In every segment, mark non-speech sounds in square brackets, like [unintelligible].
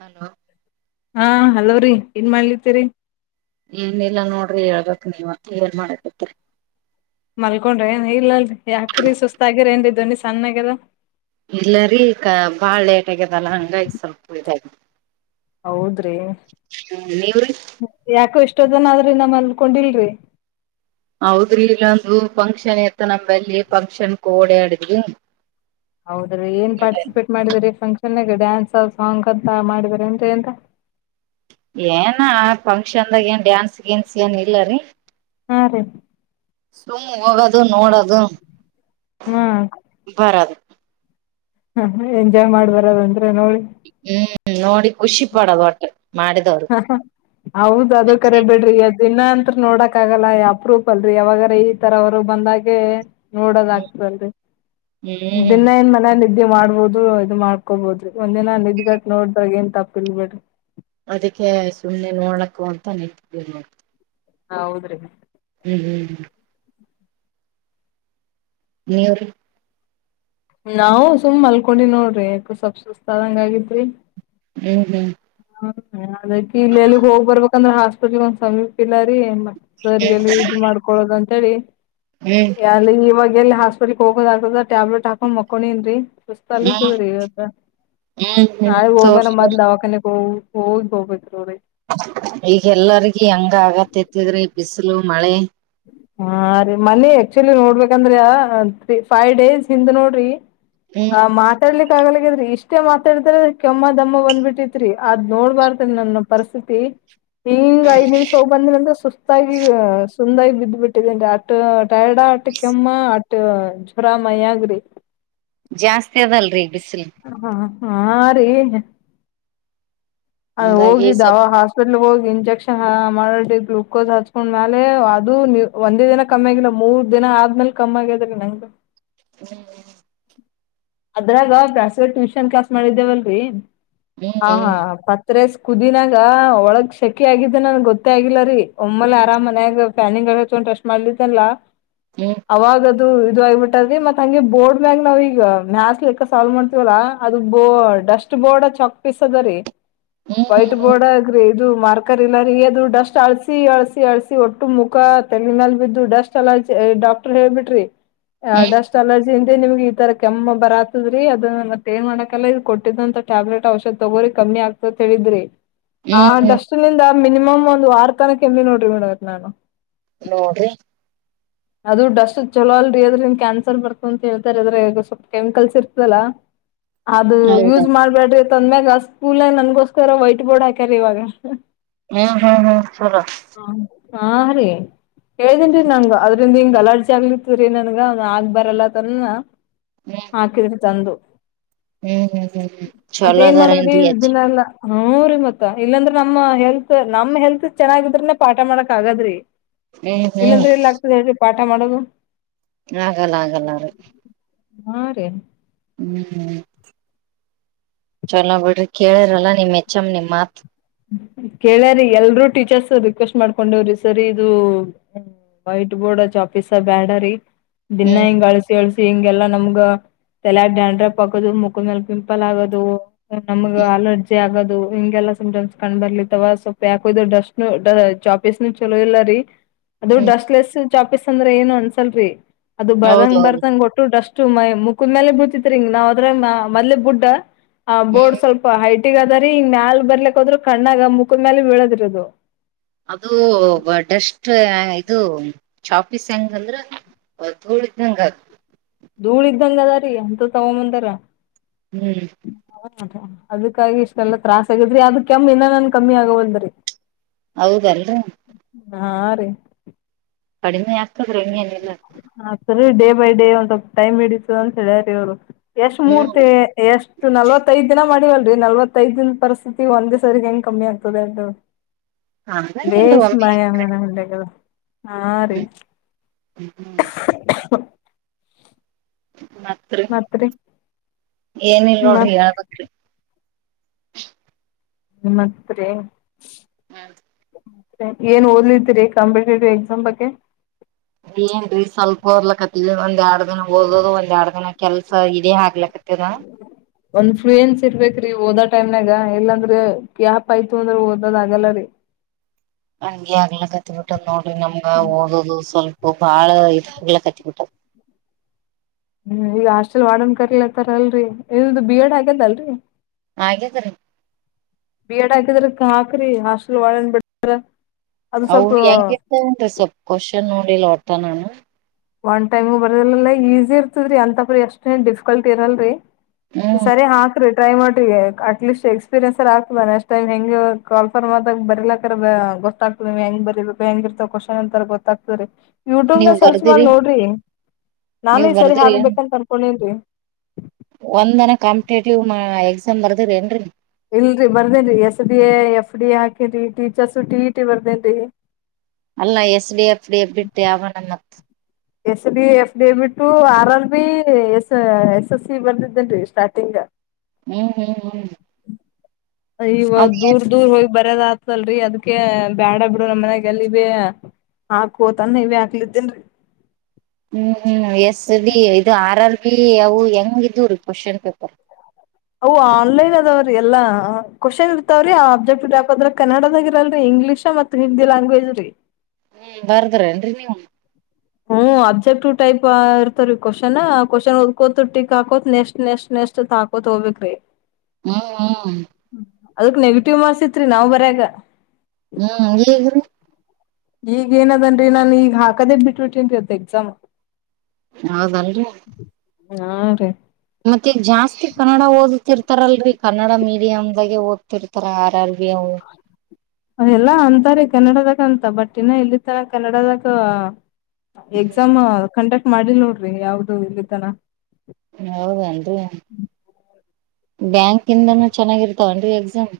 Hello. ಹಾ ಹಲವ್ರೀ ಏನ್ ಮಾಡ್ಲತಿೇರಿ. ಏನಿಲ್ಲಾ ನೋಡ್ರಿ ಹೇಳ್ಬಕ್ ನೀವ ಏನ್ ಮಾಡಕತಿ. ಮಲ್ಕೊಂಡ್ರೆ ಏನ್ ಇಲ್ಲಲ್ರಿ. ಯಾಕ್ರೀ ಸುತಾಗಿಿರೇಂಡ ಚಣ್ಣಾಗದ ಇಲ್ಲರಿೀ ಕ ಬಾಳ ಲೇಟ್ ಆಗ್ಯದಲ್ಲ ಹಂಗಾಗಿ ಸ್ವಲ್ಪ ಇದ. ಹೌದ್ರಿ ನೀವ್ರಿ ಯಾಕೋ ಎಷ್ಟ. ಇಷ್ಟ ಜನ ಆದ್ರೆ ನಮ್ಮ್ ಅಲ್ಕೊಂಡಿಲ್ರಿ. ಹೌದ್ರಿ ಇಲ್ಲಾ ಅದು. ಫಂಕ್ಷನ್ ಇತ್ತ ನಮ್ಮಲ್ಲಿ ಫಂಕ್ಷನ್ ಓಡಾಡಿದ್ವಿ. ಹೌದ್ರೀ ಏನ್ ಪಾರ್ಟಿಸಿಪೇಟ್ ಮಾಡಿದ್ರೀ ಫಂಕ್ಷನ್. ಚೆನ್ನಾಗ ಡ್ಯಾನ್ಸ್ ಸಾಂಗ್ ಅಂತ ಮಾಡಿದಾರ ಟ ಎಂತ. ಏನ ಫಂಕ್ಷನ್ದಾಗ ಏನ್ ಡ್ಯಾನ್ಸ್ ಗನ್ಸ್ ಏನ್ ಇಲ್ಲರಿ. [unintelligible] ಸುಮ್ಮ್ ಹೋಗದು ನೋಡದು. ಹ್ಮ್. ಹ ಎಂಜಾಯ್ ಮಾಡ್ಬರದ್ರ. ಬೆನೋಳಿ. ಹ್ಮ್ ನೋಡಿ ಖುಷಿ ಪಡದು ಹೊಟ್ಟೆ. ಹ ಹೌದ ಅದ ಕರೆ ಬಿಡ್ರಿ. ದಿನಾ ಅಂತ್ ನೋಡಕ್ ಆಗಲ್ಲ ಅಪ್ರೂಫ ಅಲ್ರರಿ ಯಾವಾಗಾರ ಈ ತರವರು ಬಂದಾಗೆ. ನೋಡೋದ್ ಆಗ್ತದಲ್ರಿ ಹ್ಮ್ ದಿನ ಏನ್ ಮನೆಯಲ್ಲಿ. ನಿದ್ದೆ ಮಾಡ್ಬೋದು ಇ್ ಮಾಡ್ಕೋಬೋದ್ರಿ ಒಂದಿನ ನಿದ್ಗಟ್ ನೋಡ್ದ್ರಾಗ ಏನ್ ತಪ್ಪಿಲ್ ಬಿೇಡ್ರಿ ಅದಕ್ಕೆ ಸುಮಮ್ಮನೆ ನೋಡಕ್ಕು ಅಂತ ನಿಂತ ಹ ಹೌದ್ರಿ ಹ್ಮ್ ಹ್ಮ್ ಹ್ಮ್ ನೀವ್ರೀ ನಾವು ಸುಮ್ ಮಲ್ಕೊಂಡಿ ನೋಡ್ರಿಕ ಸ್ವಪ್ ಸುಸ್ತಾದಂಗ ಆಗಿದ್ರಿ ಹ್ಮ್ ಹ್ಮ್ ಹ್ಮ ಅದಕ ಇಲ್ಲೆಲ್ಲಿ ಹೋಗ್ ಬರ್ಬೇಕಂದ್ರೆ ಹಾಸ್ಪೆಟ್ಲ್ಗೆ ಒಂದ್ ಸಮೀಪ ಇಿಲ್ಲ ರೀ [unintelligible] ಹ್ಮ್ ಸರಿಯಲ್ಲಿ ಇದು ಮಾಡ್ಕೊೊಳ್ಳೋದ [unintelligible] ಸರಿ ಹ್ಮ್ ಲ್ಲಿ ಇವಾಗ ಎಲ್ಲಿ ಹಾಕ್ ಬರಿ ಹೋಗೋದ ಹಕದ ಟ್ಯಾಬ್ಲೆಟ್ ಹಾಕೊಂಡ್ ಮಕ್ಕೊಂಡನ್ೀ ಹ್ಮ್ ಸುಸ್ತಲ್ಲವ ರೀ ಹ್ಮ್ ಹ್ಮ್ ನಾಳೆ ಹೋಗಣ ತೋರ್ಸ ಮೊದ್ಲು ದವಾಕಣೆ ಹ ಹೋಗ್ ಹೋಗಬೇಕೋಿ ಈಗ ಎಲ್ಲರಿಗ ಹೆಂಗ ಆಗತ್ತತಿದ್ರೆ ಬಿಸಿ್ ಲ ಮಳೆ ಹಾ ರೀ ಮನೆಿ ಆಕ್ಚುಲಿ ನೋಡ್ಬೇಕಂದ್ರೆ ಫೈವ್ ಡೇಸ್ ಹಿಂದ್ ನೋಡ್ರಿ ಹ್ಮ್ ಆ ಮಾತಾಡ್ಲಿಕ್ಕ ಆಗಲ ಇಷ್ಟೇ ಮಾತಾಡ್ತಾರೆ ಕೆಮ್ಮ ದಮ್ಮ ಬಂದ್ಬಿಟ್ಟಿತ್ರಿ ಅದ್ ನೋಡ್ಬಾರತನ ನನ್ನ ಪರಿಸ್ಥಿತಿ ಹಂಗ ಐದ್ ನಿಮಿಷ ಹೋಗ್ ಬಂದ ನಂತ್ರ ಸುಸ್ತಾಗಿ ತಂದಾಗಿ ಬ್ಬಟ್ಟು ಅಟ್ಟು ಟೈರ್ಡ್ ಅಟ್ಟ ಕೆಮ್ಮ ಅಟ್ಟ ಜರ ಮಯಗ್ರಿ ಜಾಸ್ತಿ ಅದಲ್ರರಿ ಹ ಹಾ ಹಾ ರಿ ಅ ಹಂಗಾಗಿ ಹೋಗಿದ್ದ ಅವ ಸ್ವಲ್ ಹಾಸ್ಪಿಟ್ಲ್ ಹೋಗ ಇಂಜೆಕ್ಷನ್ ಮಾಡಿ ಗ್ಲುೂಕೋಸ್ ಹಚ್ಕೊಂಡ್ಮ್ಯಾಲೆ ಅದು ಒಂದೇ ದಿನ ಕಮ್ಮಿ ಆಗಿಲ್ಲ ಮೂರ್ ದಿನ ಆದ್ಮೇಲೆ ಕಮ್ಮಿ ಆಗ್ಯದ ರಿ ನಂಗ. ಹ್ಮ್ ಅದ್ರಾಗ ಪ್ರ್ಯಾಸ್ ಟ್ಯೂಷನ್ ಕ್ಲಾಸ್ ಮಾಡಿದ್ದೇವಲ್ರರಿ ಹ್ಮ್ ಹಾ ಹಾ ಪತ್ರಸ್ ಕುದಿನಾಗ ಒಳಗ್ ಸಕಿ ಆಗಿದ್ದ ನನ್ ಗೊತ್ತೇ ಆಗಿಲ್ಲ ರೀ ಒಮ್ಮಲೆ ಆರಾಮನ್ಯಾಗ ಫ್ಯಾನಿಂಗ್ ಹಕೊಂಡುಷ್ಟಟ್ ಮಾಡ್ಲಿದಲ್ಲ ಹ್ಮ್ ಹ್ಮ್ ಅವಾಗದು ಇದು ಇದು ಆಗಿಬಿಟ್ಟದರಿ ಮತ್ತತ್ ಹಂಗೆ ಬೋರ್ಡ್ ಮ್ಯಾಗ ನಾವ ಈಗ ನಸ್ಲಿಕ್ಕ ಸಾಲ್ವ್ ಮಾಡ್ತೀವಲ್ಲಾ ಅದು ಬೋ ಡಸ್ಟ್ ಬೋರ್ಡ್ ಚಕ್ ಪಿಸ ಅದರಿೀ ಹ್ಮ್ ವೈಟ್ ಹ್ಮ್ ಬೋರ್ಡ ಗ್ರೇ ಇದು ಮಾರ್ಕರ್ ಇಲ್ಲ ರೀ ಅದು್ರು ಡಸ್ಟ್ ಅಳ್ಸಿ ಅಳ್ಸಿ ಅಳ್ಸಿ ಒಟ್ಟು ಮುಖ ತೆಲಿನಲ್ ಬಿದು ಡಸ್ಟ್ ಅಲ ಡಾಕ್ಟರ್ ಹೇಳ್ಬಿಟ್ರಿ ಹ್ಮ್ ಡೆಸ್ಟ್ ಅಲರ್ಜಿ ಜಿಂದ ನಿಗೆೀತ ಕೆಮ್ಮ ಬರಾತದ್ರಿ ಅದನ ಮತ್ತ ಏನ್ ಮಾಡಾಕಲ್ಲ ಇದ್ ಕೊಟ್ಟಿದಂತ ಟ್ಯಾಬ್ಲೆಟ್ ಔಷಧ ತಗೋರಿ ಕಮ್ಮಿ ಆಗ್ತತ್ ಹೇಳಿದ್ರಿ ಹ್ಮ್ ಆ ಹ್ಮ್ ಹ್ಮ್ ಡಸ್ಟ್ನಿಂದ ಮಿನಿಮಮ್ ಒಂದು ವಾರ್ ಇಟತನ ಕೆಮ್ಮಿನ ನೋಡ್ರಿ ಮಾಡಮ್ಮರೆ ನಾನು. ನೋಡ್ರಿ. ಅದು ಡಷ್ಟದ ಚಲೋ ಅಲ್ರಿ ಅದ್ರಿಂದ ಕ್ಯಾನ್ಸರ್ ಬರ್ತು ಅಂತ ಹೇಳ್ತಾರೆ ಅದ್ರಾಗ್ ಸ್ವಲ್ಪ ಕೆಮಿಕಲ್ಸ್ ಇರ್ತದಲ್ಲ. ಅದು ಹೌದ ಯೂಸ್ ಮಾಡ್ಬೇಡ್ರಿ ತಂದ್ಮ್ಯಾಗ ಅಸ್ ಸ್ಕೂಲ್ನ್ಯಾಗ ನನ್ಗೋಸ್ಕರ ವೈಟ್ ಬೋರ್ಡ್ ಹಾಕ್ಯಾರಿ ಇವಾಗ. ಹ್ಮ್ ಹ್ಮ್ ಹ್ಮ್ ಸರ. ಹ ಹಾ ರೀ ಕೇಳದೇನ್ರಿ ನಂಗ ಅದ್ರಿಂದಿಂಗ್ ಅಲರ್ಜೆ ಆಗ್ಲಿಕತದ್ರಿ ನನ್ಗ ಅದ ಆಗ್ ಬರಲ್ಲ ಅತನನ ಹಾಕಿದ್ರಿ ತಂದು. ಹ್ಮ್ ಹ್ಮ್ ಹ್ಮ್ ಹ್ಮ್ ಹ್ಮ್ ಮತ್ತ ಚಲೋ ಏನ್ ಮಾಡದ್ರಿ ಅದಾರೇನ್ರಿ ಅಜ್ಜ ದಿನ ಎಲ್ಲಾ ಹ್ಮು ರೀ ಮತ್ತ ಇಲ್ಲಾಂದ್ರೆ ನ ನಮ್ಮ ಹೆಲ್ತ್ ನಮ್ ಹೆಲ್ತ್ ಚೆನ್ನಾಗಿದ್ರನೆ ಪಾಠ ಮಾಡಕ್ ಆಗಾದ್ರಿ. ಹ್ಮ್ ಹ್ಮ್ ಇಲ್ಲಾಂದ್ರೆ ಎಲ್ಲ ಆಗ್ತದೆ ಹೇಳ್ರಿ ಪಾಠ ಪಾಠ ಮಾಡೋದು. ಆಗಲ್ಲ ಆಗಲ್ಲ ಆಗಲ್ ಹಾ ರೀ ಹ್ಮ್ ಚಲೋ ಬಿಡ್ರಿ ಕೇಳಿರಲ್ಲ ನಿಮ್ ಹೆಚ್ಚಮ್ಮ ನಿಮ್ ಮಾತ್ ಕೇಳ್ಯಾರೀ ಎಲ್ರೂ ಟೀಚರ್ಸ್ ರಿಕ್ವೆಸ್ಟ್ ಮಾಡ್ಕೊಂಡೇವ್ರಿ ಸರ್ ಇದು ವೈಟ್ ಬೋರ್ಡ್ ಚಾಕ್ಫೀಸ್ ಬ್ಯಾಡರಿ. ದಿನಾ ಹ್ಮ್ ಹಿಂಗ್ ಅಳಸಿ ಅಳ್ಸಿ ಹಿಂಗೆಲ್ಲಾ ನಮ್ಗ ತಲೆ ಡ್ಯಾನ್ಡ್ರಪ್ ಆಗದು ಮುಖ ಮೇಲ್ ಪಿಂಪಲ್ ಆಗೋದು ನಮಗ ಹ್ಮ್ ಅಲರ್ಜಿ ಆಗದ್ ಹಿಂಗೆಲ್ಲ ಸಿಮ್ಟಮ್ಸ್ ಕಂಡ್ ಬರ್ಲತ್ತವ ಸ್ವಲ್ಪ ಯಾಕೊ ಇದು ಡಸ್ಟ ಚಾಪೀಸ್ನು ಚಲೋ ಇಲ್ಲ ರೀ. ಅದು ಹ್ಮ್ ಡಸ್ಟ್ಲೆಸ್ ಚಾಪೀಸ್ ಅಂದ್ರೆ ಏನು ಅನ್ಸಲ್ರಿ. ಅದು ಬರಂಗ್ ಹೌದೌದು ಬರ್ದಂಗ್ ಓಟು ಡಷ್ ಅಷ್ಟ ಮ ಮುಖದ ಮೇಲೆ ಬೀಳ್ತಿತ್ರಿ ನಾವ್ ಅದ್ರ ಮೋದಲ ಬುಡ್ಡ. ಹ ಹ್ಮ್ ಬೋರ್ಡ್ ಸ್ವಲ್ಪ ಹೈಟ್ ಗ ಅದರ ಈ ಮ್ಯಾಲ್ ಬರ್ಲಿಕ್ ಹೋದ್ರು ಕಣ್ಣಾಗ ಮುಖದ ಮೇಲೆ ಬೀಳದ ರಿ ಅದು. ಅದು ಬ ಡಷ್ ಷ್ಟ ಇದು ಚಾಪೀಸ್ ಹೆಂಗ ಅಂದ್ರ ಧೂಳಿದಂಗ ಅದ್ ಧೂಳ ಇದ್ದಂಗ ಅದ ರಿ ಅಂತದ್ ತಗೋ ಬಂದಾರ. ಹ್ಮ್ ಅದಾ ಅದಕ್ಕಾಗಿ ಇಷ್ಟೆಲ್ಲಾ ತ್ರಾಸ್ ಆಗಿದ್ರಿ ಅದ ಕೆಮ್ಮ ಇನ್ನನ್ ಕಮ್ಮಿ ಆಗಂದ್ರರಿ ಹೌದಲ್ರಿ ಹಾ ರೀ ಕಡಿಮೆ ಆಗ್ತದ್ರೆ ಇ ಹ ಸರಿ ಡೇ ಬೈ ಡೇ ಒಂದ ಟೈಮ್ ಇಡೀತದಅಂತ ಹೇಳ್ಯಾರೀ ಅವ್ರು ಎಷ್ಟ್ ಹ್ಮ್ ಮೂರ್ತಿ ಎಷ್ಟು ನಲ್ವತ್ಐದ್ ದಿನ ಮಾಡಲ್ ನಲವತ್ತೈದಿನ ಪರಿಸ್ಥಿತಿ ಒಂದೇ ಸರಿ ಹೆಂಗ್ ಕಮ್ಮಿ ಆಗ್ತದೆ ಅದು ಹಂಗಂಗಿಲ್ರಿ ಬೇಶ್ ಒಮ್ಮೆ ಮಾಯ ಮನೆ ಹಾಗಲ್ಲ ಹಾ ರೀ [inaudible] ಹ್ಮ್ ಹ ಮಾತ್ರ ಏನಲ್ ನೋಡ್ರಿ ಮತ್ ಹಳ್ಬೇಕ ರಿ ಮತ್ತೆ ಮೆ ಏನ್ ಓದಲಿದ್ದೀರಿ ಕಾಂಪಿಟೇಟಿವ್ ಎಕ್ಸಾಮ್ ಬಗ್ಗೆ ಇ ಬಂದ ಹೂದದು ಆಡ್ದನ ಕೆಲ್ಸ ಇದೇ ಆಗ್ಲಕ್ಕ ಒಂದ್ ಫ್ಲೂಯೆನ್ಸ್ ಇರ್ಬೇಕ್ರಿ ಓದಾ ಟೈಮ್ನಾಗ ಎಲ್ಲಾಂದ್ರೆ ಯಪ್ ಆಯ್ತು ಅಂದ್ರೆ ಓದೋದ ಆಗಲ್ಲ ರೀ ಹಂಗಗೆ ಆಗ್ಲ ಕತ್ ಬಿಟ್ಟದ್ ನೋಡ್ರಿ ನಮ್ಗ ಓದದು ಸ್ವಲ್ಪ ಇ ಬಾಳೆ ಇದಾಗಲ್ಲ ಕಟ್ಟಿಕಟ್ಟ ಹ್ಮ್ ಈಗ ಹಾಸ್ಟೆಲ್ ವಾಡನ್ ಕರಿಲತಾರಲ್ರರಿ ಇ ಬಿ ಎಡ್ ಆಗ್ಯದಲ್ರರಿ ಹಾಗೇದರಿ ಬಿ ಎಡ್ ಹಾಕಿದ್ರ ಹಾಕ್ರಿ ಹಾಸ್ಟೆಲ್ ಒಳನ್ ಬಿಡ್ತಾರ ಅವು ಹೆಂಗ ಇರ್ತನ್ರಿ ಸ್ವಲ್ಪ್ ಕ್ವಷನ ಅಡಿ ಲೋತನಣ ಒನ್ ಟೈಮ್ ಬರದಲ್ಲ ಈಸಿ ಇರ್ತದ್ರರಿ ಅಂತಪ್ರಿ ಎಷ್ಟೇನ್ ಡಿಫಿಕಲ್ಟ್ ಇರಲ್ರರಿ ಹ್ಮ್ ಸರಿ ಹಾಕ್ರ ಟ್ರೈ ಮಾಡಿ ಅಟ್ಲೀಸ್ಟ್ ಎಕ್ಸ್ಪೀರಿಯನ್ಸ್ರ್ ಆಗ್ತದ ನೆಕ್ಸ್ ಟೈಮ್ ಹೆಂಗ ಕಾ ಫರ್ತ ಬರ್ಲಕರ್ ಗೊತ್ತಾಗ್ತದೆ ನೀವ ಹೆಂಗ ಬೀಬೇಕು ಹೆಂಗ ಇರ್ತ ಕ್ವಶನ್ ಇತಾರ ಗೊತ್ತ ಆತರಿ ಯುಟ್ಯೂಬ್ ನ ನೀವ್ ಸರ್ಚ್ ಸುಮಾರ ಬರ್ದಿರಿ ನೋಡ್ರಿ ನಾನು ನೀವ್ ಈ ಸರಿ ಹಗ್ಬೇಕಂತ ಅನ್ಕೊಂಡೇನ್ ರೀ ಒಂದ್ನ ಕಾಂಪಿಟೇಟಿವ್ ಮಾ ಎಕ್ಸಾಮ್ ಬರ್ದಿರ ಏನ್ರರಿ. ಇಲ್ರಿ ಬರ್ದೇನ್ರಿ S D A F D A ಹಾಕೇನ್ರಿ ಟೀಚರ್ಸ ಟಿ ಇ ಟಿ ಬರ್ದೇನ್ರಿ. ಅಲ್ಲಾ ಎಸಡಿ ಎಫಡಿ ಎ ಬಿಟ್ಟ ಯನನ್ನ. S B F V to R R B S S S C ಬಂದಿದ್ದೇನ್ರಿ ಸ್ಟಾರ್ಟಿಂಗ್. ಹ್ಮ್ ಹ್ಮ್ ಹ್ಮ್ ಇವಾಗ ಅ ದೂರ್ ದೂರ್ ಹೋಗ್. ಬರದ ಆತಲ್ರರಿ ಅದ್ಕ ಬ್ಯಾಡ ಬಿಡು ನಮ್ ಮನ್--ಗ ಅಲ್ಲಿ ಹಾಕತಾನ ಇ ಹಾಕ್ಲತ್ತೇನ್ರಿ. ಹ್ಮ್ ಹ್ಮ್ ಎಷ್ಟ. ಸರಿ ಇದು ಆರ ಅವು ಹೆಂಗ ಇದ್ ಕ್ವಶನ್ ಪೇಪರ್. ಅವು ಆನ್ಲೈನ್ ಅದಾವ್ರೀ ಎಲ್ಲಾ ಕ್ವಶನ್ ಇರ್ತಾವ್ರೀ ಆ ಅಬ್ಜೆಕ್ಟ್ ದ್ರೆ ಕನ್ನಡದಾಗಿ ಇರಲ್ರರಿ ಇಂಗ್ಲೀಷ ಮತ್ತು ಹಿಂದಿ ಗ್ವೇಜ್ ರೀ. ಹ್ಮ್ ಬರ್ದ್ರೇ ನೀವು. ಹ್ಮ್ ಅಬ್ಜೆಕ್ಟ್ ಟೈಪ್ ಇರ್ತವ್ರೀ ಕ್ವಶ್ನ್ ಕ್ವಶನ್ ಒದ್ಕೋ ಟಕ್ ಹಾಕೋತ್ ನೆಸ್ಟ್ ನೆಸ್ಟ್ ನೆಕ್ಸ್ಟ್ತ್ ಹಾಕೋತ್ ಹೋಗ್ಬೇಕಕ ಹಾ ಹಾ. ಅದಕ್ ನೆಗೆಟಿವ್ ಮಾರ್ಸ್ ಇತ್ರಿ ನಾವ್ ಬರ್ಯಾಗ. ಹ್ಮ್ ಹೇಗ್ರೀ. ಈಗ ಏನದನ್ರಿ ನಾನನ್ ಈಗ ಹಾಕದೇ ಬಿಟ್ಬ ಬಿಟೇನ್ ಇತ್ತ ಎಕ್ಸಾಮ್. ಹೌದಲ್ರಿ. ಹಾ ರೀ. ಮತ್ತ ಈಗ ಜಾಸ್ತಿ ಕನ್ನಡ ಹೋದ್ ಓದತಿರ್ತಾರಲ್ರರಿ ಕನ್ನಡ ಮೀಡಿಯಮ ದಾಗೆ ಓದ್ತಿರ್ತಾರ ಆರ್ ಆರ್ ಬಿ ಅವ್. ಎಲ್ಲಾ ಅಂತಾರೀ ಕನ್ನಡದಾಗ ಅಂತ ಬಟ್ ಇನ್ನ ಇಲ್ಲಿ ತರ ಕನ್ನಡದಾಗ. ಎಕ್ಸಾಮ್ ಕಂಟ್ಯಾಕ್ಟ್ ಮಾಡಿಲ್ ನೋಡ್ರಿ ಯಾವ್ದು ಇಲ್ಲಿ ತನ ಹೌದ್ರ. ಬ್ಯಾಂಕ್ ಇಂದನೂ ಚೆನ್ನಾಗಿರ್ತ್ತ. ತೊಂಡರಿ ಎಕ್ಸಾಮ್.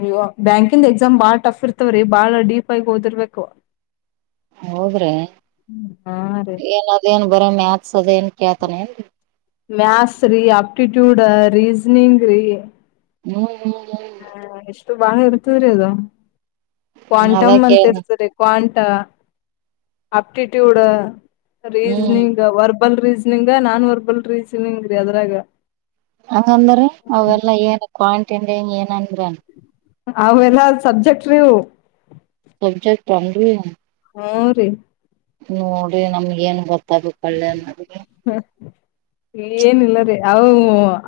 ನೀ ಬ್ಯಾಂಕಿಂದ ಎಕ್ಸಾಮ್ ಬಾಳ್ ಟಫ್ ಇರ್ತವ್ರಿ ಬಾಳ ಡಿಪ್ ಆಗಿ ಓದಿರ್ಬೇಕು. ದ್ರೆ ಹಾ ರೀ ಏನ ಅದೇನ್ ಬರ ಮ್ಯಾತ್ ಸದೇನ್ ಖ್ಯಾತನೇ. ಮತ್ಸ್ ರೀ ಆಪ್ಟಿಟ್ಯೂಡ್ ರೀಸನಿಂಗ್ ರೀ. ಹ್ಮ ಹ. ಹಾ. ಬ--ಳ ಎರ್ತವರ ಅದೋ. ಹ್ಮ್ ಅದ ಕ್ವಾಂಟಮ್ ಅಂತಿ ಕೇಳ ಇರ್ತರಿ ಕ್ವಾಂಟ್. ತ್ತ. ಆಪ್ಟಿಟ್ಯೂಡ್ ಹ್ಮ್ ರೀಸನಿಂಗ್ ವರ್ಬ. ಬಲ್ ರೀಸನಿಂಗ ನಾನ್ ಹೊರ್ಬಲ್ ರೀಸನಿಂಗ್ ರೀ ಅದ್ರಾಗ. ಹಂಗಂದ್ರ ಅವೆಲ್ಲಾ ಏನ್ ಕ್ವಾಂ ಇಟ್ಟ ಏನನ್ ಅವ ಎಲ್ಲ ಸಬ್ಜೆಕ್ಟ್ ರೀ ಅವು ಸಬ್ಜೆಕ್ಟ್ ಏನ್ರೀ ಹಾ ರೀ ನೋಡ್ರಿ ನಮ್ಗ ಏನ್ ಗೊತ್ತ. ಗೊತ್ತಾಗಬೇಕಲ್ಲ ನಮಗೆ ಏನಿಲ್ಲ ರೀ ಅ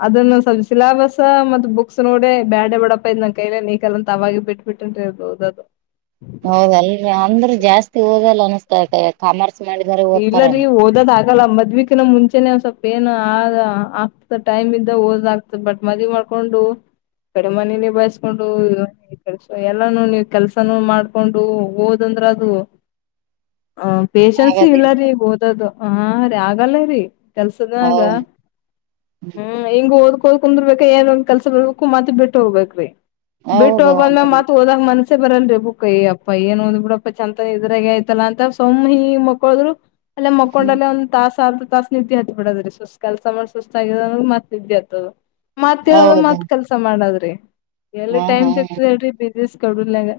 ಅದನ್ನ ಸ್ವಲ್ಪ ಸಿಲಾಬಸ್ ಮತ್ತ ಬುಕ್ಸ್ ನೋಡ ಬ್ಯಾಡ ಬಡಪ್ಪ ಇದ್ ನನ್ ಕೈಲನ್ ನಿಗಲ್ಲ ಅಂತ ಅವಾಗ ಬಿಟ್ಬಿಟ್ಟನ್ರಿ ಓದದೆ ಹೌದಲ್ ಅಂದ್ರರು ಜಾಸ್ತಿ ಓದಲ್ಲ ಅನಿಸತತಿ ಕಾಮರ್ಸ್ ಮಾಡಿದಾರ ಇಲ್ಲ ಓದ್ತಾರ ರೀ ಓದಲ್ಲ ಆಗಲ್ಲ ಆಗಲ್ಲ ಮದ್ವಿ ಕಿನ ಮುಂಚೇನೆ ಸ್ವಲ್ಪ ಏನು ಆಗ್ತ ಟೈಮ್ ಇದ ಓದ್ ಆಗ್ತದ ಬಟ್ ಮದ್ವಿ ಮಾಡ್ಕೊಂಡು ಕಡೆಮನೆ ನಿಭಾಯಿಸಕೊಂಡು ಎಲ್ಲಾನ ನೀವು ಕೆಲ್ಸಾನ ಮಾಡ್ಕೊಂಡು ಓದ್ಂದ್ರ ಅದು ಆಗದೇನ್ ಇಲ್ಲರಿ ಓದದು ಹಾರಿ ಆಗಲ್ಲ ರೀ ಕೆಲ್ಸದನಾಗ ಹೌದು ಹ್ಮ ಹಿಂಗ ಓದ ಹೋಗಿ ಕುಂದರ್ಭಕ್ಕ ಏನ್ ಒಂದ್ ಕೆಲ್ಸ ಬರ್ಬೇಕು ಮತ್ತ ಬಿಟ್ಟ ಹೋಗ್ಬೇಕೇರೀ ಬಿಟ್ಟು ಹೋಗಬಂದ ಹೌದೌದು ಮತ್ ಹೋದಾಗ ಮನ್ಸ ಬರಲ್ರಿ ಬುಕ್ಯ್ಯಯಪ್ಪ ಏನು ಓದ್ ಬಿಡಪ್ಪ ಚಂದಿತನ ಇದ್ರಾಗೆ ಆಯ್ತಲ್ಲ ಅಂತ ಸುಮ್ನೆ ಮಕ್ಕೊಣೋದು ಹೋದರು ಅಲ್ಲ ಹ್ಮ್ ಮಕ್ಕೊಂಡಲ್ಲೇ ಒಂದ್ ತಾಸ ಆದ ಒಂದು ತಾಸ್ ನಿದ್ದೆ ಹತ್ತಿ ಬಿಡದ್ರೀ ಸುಸ್ತ ಕೆಲಸ ಮಾಡ ಸುಸ್ತ ಆಗ್ರ ಮತ್ ನಿದ್ದೆ ಹತ್ತದು ಮತ್ ಯಳದ ಹೌದು ಮತ್ ಕೆಲ್ಸ ಮಾಡದ್ ಎಲ್ಲಿ ಹಾ ಟೈಮ್ ಹಾ ಸಿಗ್ತದೆ ಹೇಳ್ರಿ ಬೇಗ ಪ್ಲೀಸ್ ಕಡೂರ್ನಾಗ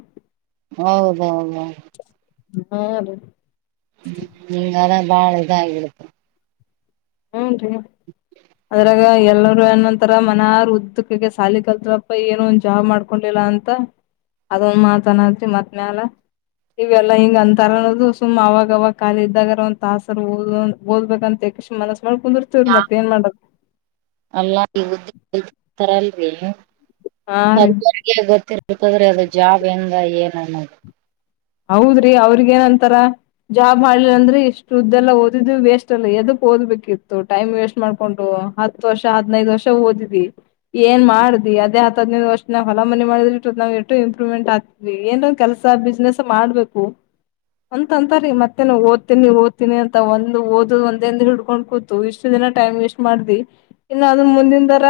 ಹೌದೌಹೌದ ಹಾ ರೀ ಹಂಗ ಅ ಬಾಳ ಇದಾಗಿರುತ್ತ ಹ್ಮರೀ ಅದರ ಎಲ್ಲರೂ ಏನೊಂತರ ಮನಾರ ಉದ್ದಕಗೆ ಸಾಲಿ ಕಲ್ತ್ರುಪ್ಪ ಏನ ಒಂದ ಜಾಬ್ ಮಾಡ್ಕೊಂಡಿಲ್ಲ ಅಂತ ಅದೊಂದ ಮಾತನಾಲ್ತಿ ಮತ್ ಮ್ಯಾಲ ಇವೆಲ್ಲಾ ಹಿಂಗ ಅಂತಾರ ಅನ್ನದು ಸುಮ್ ಅವಾಗ ಅವವಾಗ ಕಾಲಿ ಇದ್ದಾಗಾರ ಒಂದು ತಾಸರು ಓದ ಓದಬೇಕಂತ ನಳ ಕುಂತರ್ತ ವರು ಮತ್ತೇ ಏನ್ ಮಾಡದ ತರಲರಿ ಅಂಥವರಿಗೆ ಗೊತ್ತಿರ ಇರ್ತಾದ್ರಿ ಅದ ಜಾಬ್ ಹೆಂಗ ಏನ ಅನ್ನೋದು ಹೌದ್ರಿ ಅವ್ರಿಗ ಏನಂತಾರ ಜಾಬ್ ಮಾಡ್ಲಿಲ್ಲ ಅಂದ್ರೆ ಇಷ್ಟ. ದ್ದ ಎಲ್ಲ ಓದಿದ್ವೇಸ್ಟ್ ಅಲ್ಲ ಎದಕ್ ಓದ್ಬೇಕಿತ್ತು ಟೈಮ್ ವೇಸ್ಟ್ ಮಾಡ್ಕೊಂಡು ಹತ್ ವರ್ಷ ಹದ್ಿನೈದು ವರ್ಷ ಓದಿದಿ ಏನ್ ಮಾಡಿದಿ ಅದೇ ಹತ್ ಹದ್ಿನೈದು ವರ್ಷ ನಾವವು ಹೊಲ ಮನೆ ಮಾಡಿದ್ರ ನಾವ ಎಷ್ಟು ಇಂಪ್ರೂವ್ಮೆಂಟ್ ಆಗ್ತವಿ ಏನ ಕೆಲಸ ಬಿಸ್ನೆಸ್ ಮಾಡ್ಬೇಕು ಅಂತಂತರಿೀ ಮತ್ತನ ಓದ್ತೀನಿ ಓದ್ತೀನಿ ಅಂತ ಒಂದು ಓದ್ ಒಂದಂದ ಹಿಡ್ಕೊಂಡ್ ಕೂತು ಇಷ್ಟು ದಿನ ಟೈಮ್ ವೇಸ್ಟ್ ಮಾಡ್ದಿ ಇನ್ನು ಅದನ್ ಮುಂದಿನ ದರ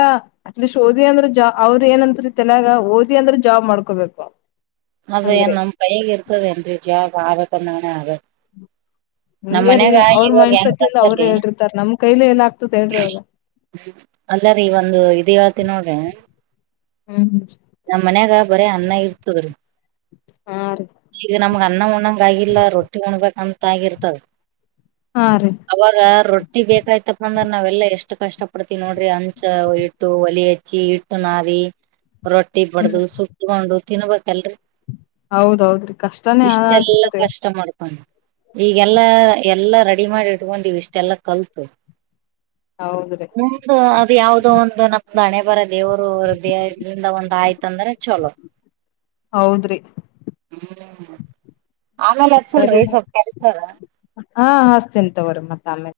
ಅಟ್ಲೀಸ್ಟ್ ಓದಿ ಅಂದ್ರ ಜ ಅವ್ರ ಏನತ್ರಿ ತಲ್ಯಾಗ ಓದಿ ಅಂದ್ರ ಜಾಬ್ ಮಾಡ್ಕೋಬೇಕು ಅದ ಹಂಗ್ರಿ ಏನ್ ನಮ್ಮ್ ಕೈ ಹದೆ ಎಜಾ ಪಾವಕ್ಕೆ ನಾನ ಅ ನಮ್ ಹಂಗೆ ರೀ ಮನ್ಯಾಗ ಆ ಅವ್ರ ಇವಾಗ ಮೈಂಡ್ಸೆಟ್ ಇಂದ ಅವ್ರು ಹೆಂಗರ್ತರಿ ಹೇಳಿರ್ತಾರ ನಮ್ ಕೈಲಿ ಎಲ್ಲ ಆಗ್ತದ ಹೇಳ್ರಿ ಅವಾಗ ಅಲ್ಲರಿೀ ಒಂದು ಇದ ಹೇಳ್ತಿ ನೋಡ್ರಿ ಹ್ಮ್ ಹ್ಮ್ ನಮ್ ಮನ್ಯಾಗ ಬರ ಅನ್ನ ಇರ್ತವ್ರಿ ಹಾ ರೀ ಅಣನ್ನ ಉಣಂಗ ಆಗಿಲ್ಲ ರೊಟ್ಟಿ ಹೊಣ್ಬೇಕಕ್ ಅಂತ ಆಗಿರ್ತದ ಹಾ ರೀ ಅವಾಗ ರೊಟ್ಟಿ ಬೇಕಾಯ್ತಪ್ಪಂದ್ರ ನಾವೆಲ್ಲಾ ಎಷ್ಟು ಕಷ್ಟ ಪಡ್ತೀವಿ ನೋಡ್ರಿ ಅಂಚ ಇಟ್ಟು ಒಲಿ ಹಚ್ಚಿ ಇಟ್ಟು ನಾರಿ ರೊಟ್ಟಿ ಬಡ್ದು ಸುಟ್ಕೊಂಡು ತಿನ್ಬೇಕಲ್ರರಿ ಹೌದೌದ್ರಿ ಕಷ್ಟನೇ ಆ ಇಷ್ಟೆಲ್ಲಾ ಆಗ್ತ್ರರಿ ಕಷ್ಟ ಮಾಡ್ಕೊಂಡ್ ಈಗೆಲ್ಲಾ ಎಲ್ಲಾ ರೆಡಿ ಮಾಡಿ ಇಟ್ಕೊಂಡವವಿ ಇಷ್ಟೆಲ್ಲಾ ಕಲ್ತು ಹೌದ್ರಿ ನಮ್ದು ಅದು ಯಾವ್ದೋ ಒಂದು ನಮ್ದು ಹಣೆಬಹರ ದೇವರು ಇದ್ರಂದ ಒಂದ್ ಆಯ್ತ ಅಂದ್ರೆ ಚಲೋ ಹೌದ್ರಿ ಹ್ಮ ಹ್ಮ ಸರಿ ಹಾ ಹಸ್ತನ್ ತವ್ರ ಮತ್ತ ಆಮೇಲೆ